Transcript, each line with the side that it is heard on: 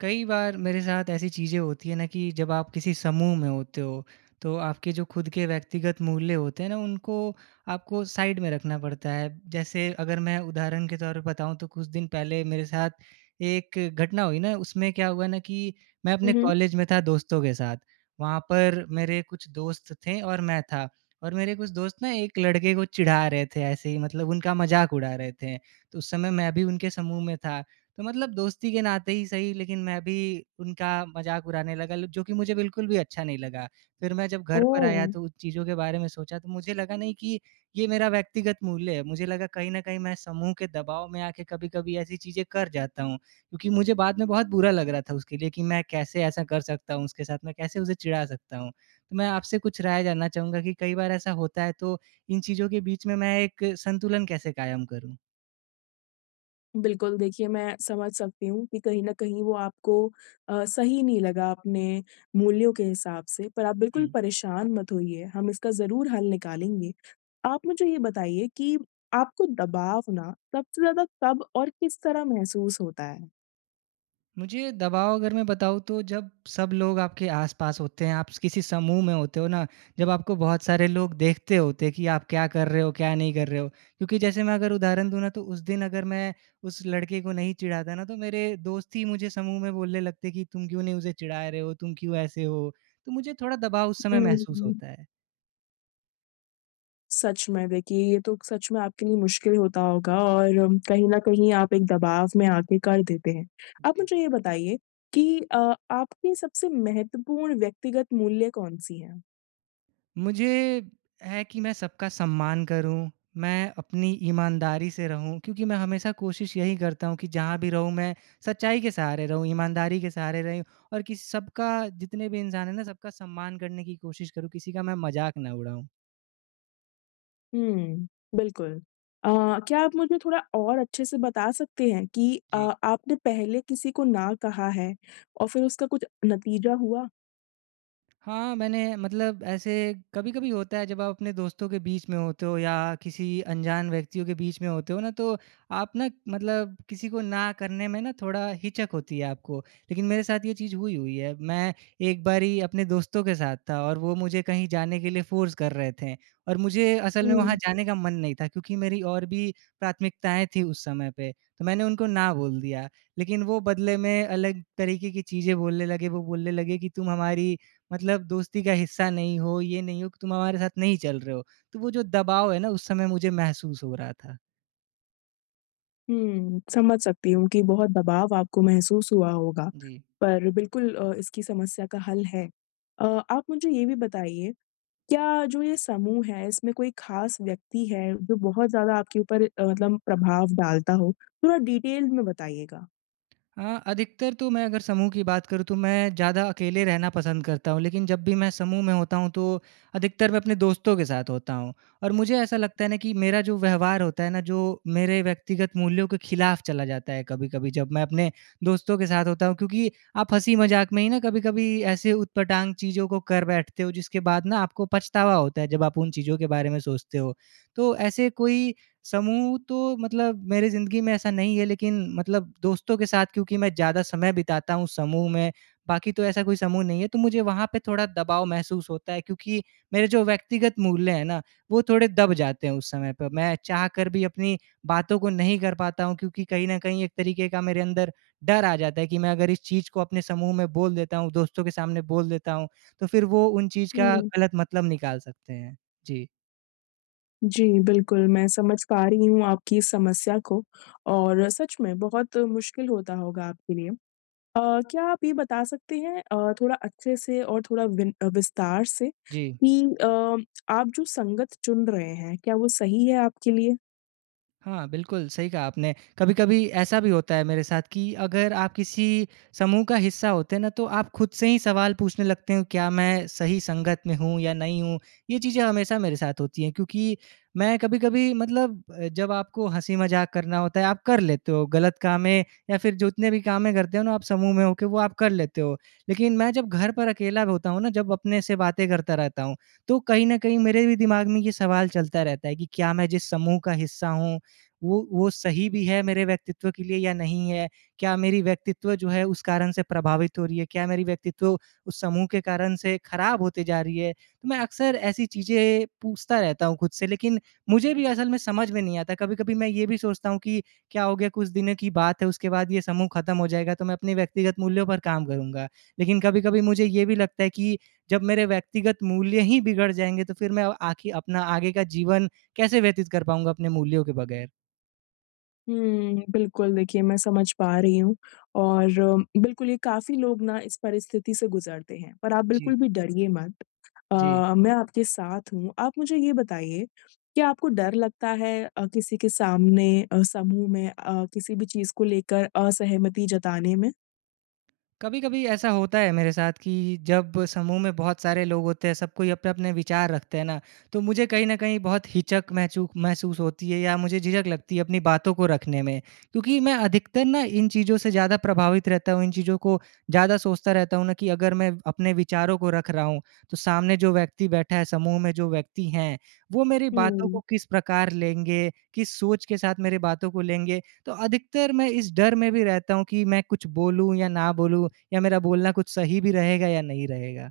right: कई बार मेरे साथ ऐसी चीज़ें होती है ना कि जब आप किसी समूह में होते हो, तो आपके जो खुद के व्यक्तिगत मूल्य होते हैं ना, उनको आपको साइड में रखना पड़ता है। जैसे अगर मैं उदाहरण के तौर पे बताऊँ तो कुछ दिन पहले मेरे साथ एक घटना हुई ना, उसमें क्या हुआ ना कि मैं
left: हुँ,
right: अपने
left: हुँ।
right: कॉलेज में था दोस्तों के साथ। वहाँ पर मेरे कुछ दोस्त थे और मैं था, और मेरे कुछ दोस्त ना एक लड़के को चिढ़ा रहे थे, ऐसे ही मतलब उनका मज़ाक उड़ा रहे थे। तो उस समय मैं भी उनके समूह में था। तो मतलब दोस्ती के नाते ही सही, लेकिन मैं भी उनका मज़ाक उड़ाने लगा ल जो कि मुझे बिल्कुल भी अच्छा नहीं लगा। फिर मैं जब घर पर
left: ओह!
right: आया तो उन चीज़ों के बारे में सोचा, तो मुझे लगा नहीं कि ये मेरा व्यक्तिगत मूल्य है। मुझे लगा कहीं न कहीं मैं समूह के दबाव में आके कभी-कभी ऐसी चीज़ें कर जाता हूँ। क्योंकि मुझे बाद में बहुत बुरा लग रहा था उसके लिए कि मैं कैसे ऐसा कर सकता हूँ उसके साथ, मैं कैसे उसे चिढ़ा सकता हूँ। तो मैं आपसे कुछ राय जानना चाहूँगा कि कई बार ऐसा होता है, तो इन चीज़ों के बीच में मैं एक संतुलन कैसे कायम करूँ?
left: बिल्कुल, देखिए मैं समझ सकती हूँ कि कहीं न कहीं वो आपको सही नहीं लगा अपने मूल्यों के हिसाब से, पर आप बिल्कुल
right: हुँ।
left: परेशान मत होइए, हम इसका ज़रूर हल निकालेंगे। आप मुझे ये बताइए कि आपको दबाव ना सबसे ज़्यादा कब और किस तरह महसूस होता है?
right: मुझे दबाव, अगर मैं बताऊँ, तो जब सब लोग आपके आस-पास होते हैं, आप किसी समूह में होते हो ना, जब आपको बहुत सारे लोग देखते होते हैं कि आप क्या कर रहे हो, क्या नहीं कर रहे हो। क्योंकि जैसे मैं अगर उदाहरण दूँ ना, तो उस दिन अगर मैं उस लड़के को नहीं चिढ़ाता ना, तो मेरे दोस्त ही मुझे समूह में बोलने लगते कि तुम क्यों नहीं उसे चिढ़ा रहे हो, तुम क्यों ऐसे हो? तो मुझे थोड़ा दबाव उस समय महसूस
left: हुँ।
right: होता है।
left: सच में देखिए, ये तो सच में आपके लिए मुश्किल होता होगा और कहीं न कहीं आप एक दबाव में आके कर देते हैं। आप
right: जी।
left: मुझे ये बताइए कि आपकी सबसे महत्वपूर्ण व्यक्तिगत मूल्य कौन-सी हैं?
right: मुझे है कि मैं सबका सम्मान करूँ, मैं अपनी ईमानदारी से रहूँ, क्योंकि मैं हमेशा कोशिश यही करता हूँ कि जहाँ भी रहूँ, मैं सच्चाई के सहारे रहूँ, ईमानदारी के सहारे रहूँ, और किसी सबका, जितने भी इंसान हैं ना, सबका सम्मान करने की कोशिश करूँ, किसी का मैं मज़ाक ना उड़ाऊँ।
left: हुँ, बिल्कुल। अ, क्या आप मुझे थोड़ा और अच्छे से बता सकते हैं कि
right: जी।
left: आपने पहले किसी को ना कहा है और फिर उसका कुछ नतीजा हुआ?
right: हाँ, मैंने मतलब, ऐसे कभी-कभी होता है जब आप अपने दोस्तों के बीच में होते हो, या किसी अनजान व्यक्तियों के बीच में होते हो ना, तो आप ना मतलब किसी को ना करने में ना, थोड़ा हिचक होती है आपको। लेकिन मेरे साथ ये चीज़ हुई हुई है। मैं एक बारी अपने दोस्तों के साथ था, और वो मुझे कहीं जाने के लिए फ़ोर्स कर रहे थे, और मुझे असल में वहाँ हुँ।
left: हुँ।
right: जाने का मन नहीं था, क्योंकि मेरी और भी प्राथमिकताएँ थी उस समय पे। तो मैंने उनको ना बोल दिया। लेकिन वो बदले में अलग तरीके की चीज़ें बोलने लगे। वो बोलने लगे कि तुम हमारी मतलब दोस्ती का हिस्सा नहीं हो, ये नहीं हो कि तुम हमारे साथ नहीं चल रहे हो। तो वो जो दबाव है ना, उस समय मुझे महसूस हो रहा था।
left: हुँ, समझ सकती हूँ कि बहुत दबाव आपको महसूस हुआ होगा,
right: जी।
left: पर बिल्कुल इसकी समस्या का हल है। अ, आप मुझे ये भी बताइए, क्या जो ये समूह है, इसमें कोई ख़ास व्यक्ति है, जो बहुत ज़्यादा आपके ऊपर मतलब प्रभाव डालता हो? थोड़ा डिटेल में बताइएगा।
right: हाँ, अधिकतर, तो मैं अगर समूह की बात करूँ, तो मैं ज़्यादा अकेले रहना पसंद करता हूँ, लेकिन जब भी मैं समूह में होता हूँ, तो अधिकतर मैं अपने दोस्तों के साथ होता हूँ। और मुझे ऐसा लगता है ना कि मेरा जो व्यवहार होता है ना, जो मेरे व्यक्तिगत मूल्यों के खिलाफ चला जाता है कभी-कभी, जब मैं अपने दोस्तों के साथ होता हूँ, क्योंकि आप हँसी-मज़ाक में ही ना, कभी-कभी ऐसे ऊटपटांग चीज़ों को कर बैठते हो, जिसके बाद ना आपको पछतावा होता है जब आप उन चीज़ों के बारे में सोचते हो। तो ऐसे कोई समूह तो मतलब मेरी ज़िंदगी में ऐसा नहीं है, लेकिन मतलब दोस्तों के साथ, क्योंकि मैं ज़्यादा समय बिताता हूँ समूह में, बाकी तो ऐसा कोई समूह नहीं है, तो मुझे वहाँ पे थोड़ा दबाव महसूस होता है, क्योंकि मेरे जो व्यक्तिगत मूल्य हैं ना, वो थोड़े दब जाते हैं उस समय पे। मैं चाह कर भी अपनी बातों को नहीं कर पाता हूँ, क्योंकि कहीं न कहीं एक तरीके का मेरे अंदर डर आ जाता है कि मैं अगर इस चीज़ को अपने समूह में बोल देता हूँ, दोस्तों के सामने बोल देता हूँ, तो फिर वो उन चीज़ का
left: हुँ।
right: गलत मतलब निकाल सकते हैं। जी,
left: जी, बिल्कुल, मैं समझ पा रही हूँ आपकी इस समस्या को और सच में बहुत मुश्किल होता होगा आपके लिए। अ, क्या आप ये बता सकते हैं थोड़ा अच्छे से और थोड़ा विस्तार से
right: जी।
left: कि आप जो संगत चुन रहे हैं, क्या वो सही है आपके लिए?
right: हाँ, बिल्कुल, सही कहा आपने। कभी-कभी ऐसा भी होता है मेरे साथ कि अगर आप किसी समूह का हिस्सा होते हैं ना, तो आप खुद से ही सवाल पूछने लगते हो, क्या मैं सही संगत में हूँ या नहीं हूँ? ये चीज़ें हमेशा मेरे साथ होती हैं, क्योंकि मैं कभी-कभी मतलब जब आपको हँसी-मज़ाक करना होता है, आप कर लेते हो। गलत कामें, या फिर जितने भी कामें करते हो ना, आप समूह में होके, वो आप कर लेते हो। लेकिन मैं जब घर पर अकेला होता हूँ ना, जब अपने से बातें करता रहता हूँ, तो कहीं न कहीं मेरे भी दिमाग में ये सवाल चलता रहता है कि क्या मैं जिस समूह का हिस्सा हूँ वो सही भी है मेरे व्यक्तित्व के लिए, या नहीं है? क्या मेरी व्यक्तित्व जो है, उस कारण से प्रभावित हो रही है? क्या मेरी व्यक्तित्व उस समूह के कारण से खराब होते जा रही है? तो मैं अक्सर ऐसी चीज़ें पूछता रहता हूँ खुद से, लेकिन मुझे भी असल में समझ में नहीं आता। कभी-कभी मैं ये भी सोचता हूँ कि क्या हो गया, कुछ दिनों की बात है, उसके बाद ये समूह खत्म हो जाएगा, तो मैं अपने व्यक्तिगत मूल्यों पर काम करूँगा। लेकिन कभी-कभी मुझे ये भी लगता है कि जब मेरे व्यक्तिगत मूल्य ही बिगड़ जाएँगे, तो फिर मैं आखिर अपना आगे का जीवन कैसे व्यतीत कर पाऊँगा अपने मूल्यों के बगैर?
left: हुँ, बिल्कुल देखिए मैं समझ पा रही हूँ और बिल्कुल ये काफ़ी लोग ना इस परिस्थिति से गुज़रते हैं, पर आप
right: जी,
left: बिल्कुल भी डरिए मत।
right: जी।
left: अ, मैं आपके साथ हूँ। आप मुझे ये बताइए, क्या आपको डर लगता है किसी के सामने समूह में किसी भी चीज़ को लेकर असहमति जताने में?
right: कभी-कभी ऐसा होता है मेरे साथ कि जब समूह में बहुत सारे लोग होते हैं, सब कोई अपने-अपने विचार रखते हैं ना, तो मुझे कहीं न कहीं बहुत हिचक महचू महसूस होती है, या मुझे झिझक लगती है अपनी बातों को रखने में। क्योंकि मैं अधिकतर ना, इन चीज़ों से ज़्यादा प्रभावित रहता हूँ, इन चीज़ों को ज़्यादा सोचता रहता हूँ ना, कि अगर मैं अपने विचारों को रख रहा हूँ, तो सामने जो व्यक्ति बैठा है, समूह में जो व्यक्ति हैं, वो मेरी बातों
left: हुँ।
right: को किस प्रकार लेंगे, किस सोच के साथ मेरी बातों को लेंगे। तो अधिकतर मैं इस डर में भी रहता हूँ कि मैं कुछ बोलूँ या ना बोलूँ, या मेरा बोलना कुछ सही भी रहेगा या नहीं रहेगा?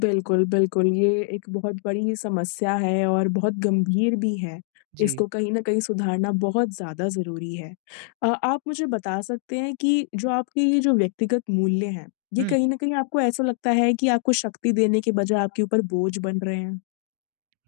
left: बिल्कुल, बिल्कुल। ये एक बहुत बड़ी समस्या है और बहुत गंभीर भी है।
right: जी।
left: इसको कहीं न कहीं सुधारना बहुत ज़्यादा ज़रूरी है। आप मुझे बता सकते हैं कि जो आपके ये जो व्यक्तिगत मूल्य हैं, ये
right: हुँ।
left: कहीं न कहीं आपको ऐसा लगता है कि आपको शक्ति देने के बजाय आपके ऊपर बोझ बन रहे हैं?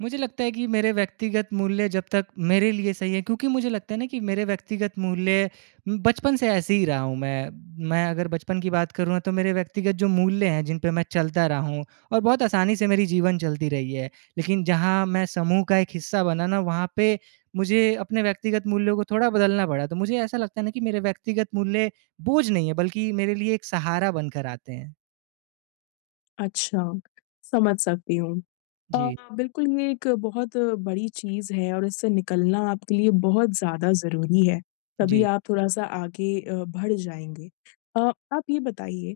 right: मुझे लगता है कि मेरे व्यक्तिगत मूल्य जब तक मेरे लिए सही है, क्योंकि मुझे लगता है ना कि मेरे व्यक्तिगत मूल्य, बचपन से ऐसे ही रहा हूँ मैं। मैं अगर बचपन की बात करूँ ना, तो मेरे व्यक्तिगत जो मूल्य हैं, जिन पे मैं चलता रहा हूँ, और बहुत आसानी से मेरी जीवन चलती रही है। लेकिन जहाँ मैं समूह का एक हिस्सा बना ना, वहाँ पे मुझे अपने व्यक्तिगत मूल्यों को थोड़ा बदलना पड़ा। तो मुझे ऐसा लगता है ना कि मेरे व्यक्तिगत मूल्य बोझ नहीं है, बल्कि मेरे लिए एक सहारा बनकर आते हैं।
left: अच्छा, समझ सकती हूँ।
right: जी,
left: बिल्कुल ये एक बहुत बड़ी चीज़ है और इससे निकलना आपके लिए बहुत ज़्यादा ज़रूरी है, तभी
right: जी।
left: आप थोड़ा-सा आगे बढ़ जाएँगे। अ, आप ये बताइए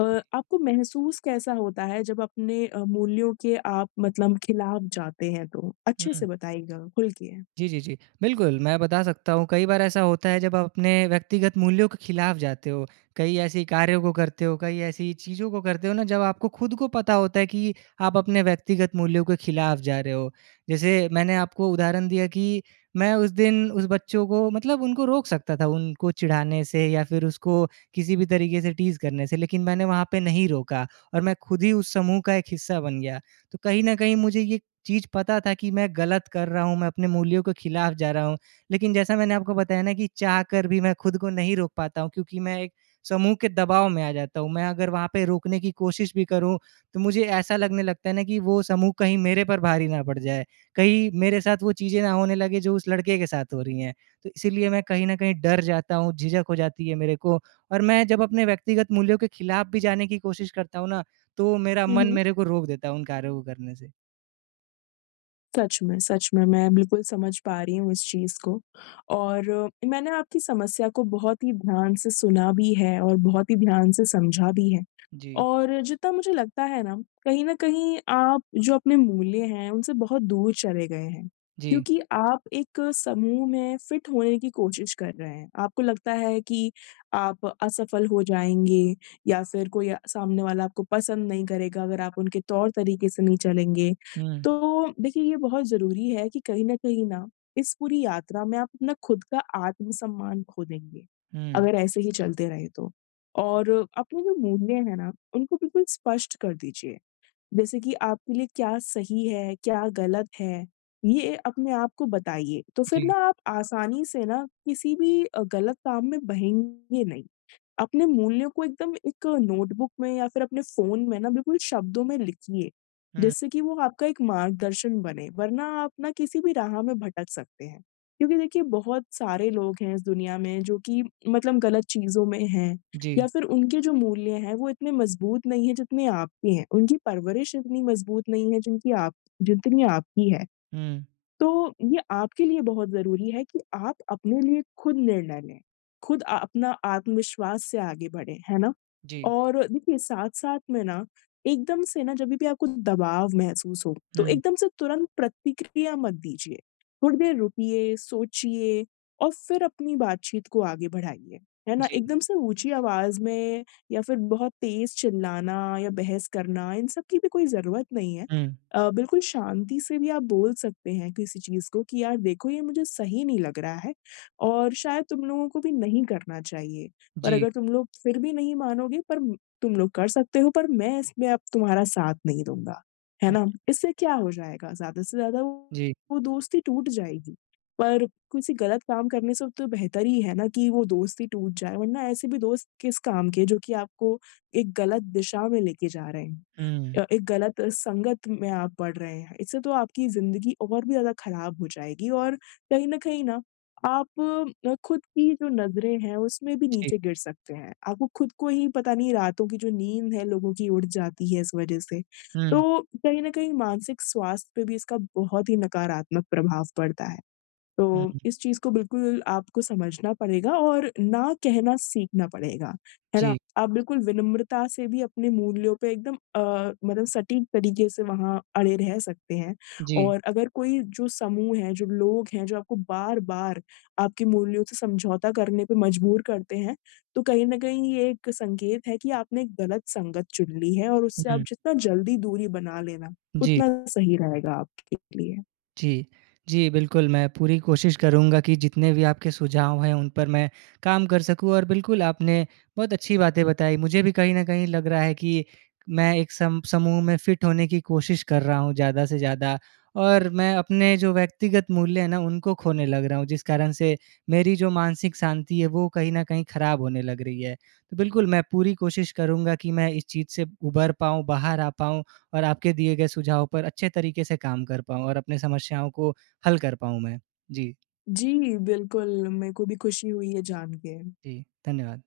left: अ, आपको महसूस कैसा होता है जब अपने मूल्यों के आप मतलब खिलाफ जाते हैं तो? अच्छे से
right: हुँ।
left: बताइएगा, खुल के।
right: जी, जी, जी। बिल्कुल, मैं बता सकता हूँ, कई बार ऐसा होता है जब आप अपने व्यक्तिगत मूल्यों के खिलाफ जाते हो, कई ऐसी कार्यों को करते हो, कई ऐसी चीज़ों को करते हो ना, जब आपको खुद को पता होता है कि आप अपने व्यक्तिगत मूल्यों के खिलाफ जा रहे हो। जैसे मैंने आपको उदाहरण दिया कि मैं उस दिन उस बच्चों को मतलब उनको रोक सकता था, उनको चिढ़ाने से, या फिर उसको किसी भी तरीके से टीज़ करने से, लेकिन मैंने वहाँ पे नहीं रोका, और मैं खुद ही उस समूह का एक हिस्सा बन गया। तो कहीं न कहीं मुझे ये चीज़ पता था कि मैं गलत कर रहा हूँ, मैं अपने मूल्यों के खिलाफ जा रहा हूँ। लेकिन जैसा मैंने आपको बताया ना कि चाहकर भी मैं खुद को नहीं रोक पाता हूँ, क्योंकि मैं एक समूह के दबाव में आ जाता हूँ। मैं अगर वहाँ पे रोकने की कोशिश भी करूँ, तो मुझे ऐसा लगने लगता है ना कि वो समूह कहीं मेरे पर भारी ना पड़ जाए। कहीं मेरे साथ वो चीज़ें ना होने लगे, जो उस लड़के के साथ हो रही हैं। तो इसीलिए मैं कहीं न कहीं डर जाता हूँ, झिझक हो जाती है मेरे को, और मैं जब अपने व्यक्तिगत मूल्यों के खिलाफ भी जाने की कोशिश करता हूँ ना, तो मेरा
left: हुँ,
right: मन
left: हुँ।
right: मेरे को रोक देता है उन कार्यों को करने से।
left: सच में, मैं बिल्कुल समझ पा रही हूँ इस चीज़ को और मैंने आपकी समस्या को बहुत ही ध्यान से सुना भी है और बहुत ही ध्यान से समझा भी है।
right: जी।
left: और जितना मुझे लगता है ना, कहीं न कहीं आप जो अपने मूल्य हैं, उनसे बहुत दूर चले गए हैं,
right: जी।
left: क्योंकि आप एक समूह में फिट होने की कोशिश कर रहे हैं। आपको लगता है कि आप असफल हो जाएँगे या फिर कोई सामने वाला आपको पसंद नहीं करेगा अगर आप उनके तौर-तरीके से नहीं चलेंगे।
right: हुँ,
left: तो देखिए, ये बहुत ज़रूरी है कि कहीं न कहीं ना, इस पूरी यात्रा में आप अपना खुद का आत्मसम्मान खो देंगे,
right: हुँ,
left: अगर ऐसे ही चलते रहे तो। और अपने जो मूल्य हैं ना, उनको बिल्कुल स्पष्ट कर दीजिए। जैसे कि आपके लिए क्या सही है, क्या गलत है, ये अपने आप को बताइए। तो फिर
right: जी,
left: ना आप आसानी से ना किसी भी गलत काम में बहेंगे नहीं। अपने मूल्यों को एकदम एक नोटबुक में या फिर अपने फ़ोन में ना बिल्कुल शब्दों में लिखिए,
right: हुँ,
left: जिससे कि वो आपका एक मार्गदर्शन बने, वरना आप ना किसी भी राह में भटक सकते हैं। क्योंकि देखिए बहुत सारे लोग हैं इस दुनिया में जो कि मतलब गलत चीज़ों में हैं
right: जी,
left: या फिर उनके जो मूल्य हैं वो इतने मज़बूत नहीं है जितने आपके हैं। उनकी परवरिश इतनी मज़बूत नहीं है जिनकी आप जितनी आपकी है।
right: हुँ,
left: तो ये आपके लिए बहुत ज़रूरी है कि आप अपने लिए खुद निर्णय लें, खुद अपना आत्मविश्वास से आगे बढ़ें, है ना?
right: जी,
left: और देखिए साथ-साथ में ना एकदम से ना जभी भी आपको दबाव महसूस हो, तो
right: हुँ,
left: एकदम से तुरंत प्रतिक्रिया मत दीजिए। थोड़ी देर रुकिए, सोचिए और फिर अपनी बातचीत को आगे बढ़ाइए, है ना?
right: जी,
left: एकदम से ऊँची आवाज़ में या फिर बहुत तेज़ चिल्लाना या बहस करना, इन सब की भी कोई ज़रूरत नहीं है।
right: हुँ,
left: बिल्कुल शांति से भी आप बोल सकते हैं किसी चीज़ को कि यार देखो ये मुझे सही नहीं लग रहा है और शायद तुम लोगों को भी नहीं करना चाहिए। पर
right: जी,
left: अगर तुम लोग फिर भी नहीं मानोगे तुम लोग कर सकते हो पर मैं इसमें अब तुम्हारा साथ नहीं दूँगा। है
right: हुँ,
left: ना? इससे क्या हो जाएगा? ज़्यादा से ज़्यादा वो
right: जी,
left: वो दोस्ती टूट जाएगी। पर किसी गलत काम करने से तो बेहतर ही है ना कि वो दोस्ती टूट जाए वरना ऐसे भी दोस्त किस काम के जो कि आपको एक गलत दिशा में लेके जा रहे हैं।
right: हुँ,
left: एक गलत संगत में आप पड़ रहे हैं। इससे तो आपकी ज़िंदगी और भी ज़्यादा खराब हो जाएगी और कहीं न कहीं ना आप खुद की जो नज़रें हैं उसमें भी
right: जी,
left: नीचे गिर सकते हैं। आपको खुद को ही पता नहीं रातों की जो नींद है लोगों की उड़ जाती है इस वज़ह से।
right: हुँ,
left: तो कहीं न कहीं मानसिक स्वास्थ्य पे भी इसका बहुत ही नकारात्मक प्रभाव पड़ता है।
right: हुँ,
left: तो इस चीज़ को बिल्कुल आपको समझना पड़ेगा और ना कहना सीखना पड़ेगा, है ना?
right: जी,
left: आप बिल्कुल विनम्रता से भी अपने मूल्यों पे एकदम मतलब सटीक तरीके से वहाँ अड़े रह सकते हैं
right: जी,
left: और अगर कोई जो समूह है, जो लोग हैं, जो आपको बार-बार आपके मूल्यों से समझौता करने पे मजबूर करते हैं, तो कहीं न कहीं ये एक संकेत है कि आपने एक गलत संगत चुन ली है और उससे आप
right: हुँ,
left: जितना जल्दी दूरी बना लेना,
right: जी।
left: उतना सही रहेगा आपके लिए।
right: जी। जी, बिल्कुल, मैं पूरी कोशिश करूँगा कि जितने भी आपके सुझाव हैं, उन पर मैं काम कर सकूँ, और बिल्कुल, आपने बहुत अच्छी बातें बताई। मुझे भी कहीं न कहीं लग रहा है कि मैं एक सम समूह में फ़िट होने की कोशिश कर रहा हूँ, ज़्यादा से ज़्यादा, और मैं अपने जो व्यक्तिगत मूल्य हैं ना, उनको खोने लग रहा हूँ, जिस कारण से मेरी जो मानसिक शांति है, वो कहीं न कहीं ख़राब होने लग रही है। तो बिल्कुल, मैं पूरी कोशिश करूँगा कि मैं इस चीज़ से उभर पाऊँ, बाहर आ पाऊँ। और आपके दिए गए सुझाव पर अच्छे तरीके से काम कर पाऊँ, और अपनी समस्याओं को हल कर पाऊँ मैं। जी,
left: जी, बिल्कुल, मेरे को भी खुशी हुई है जान के।
right: जी, धन्यवाद।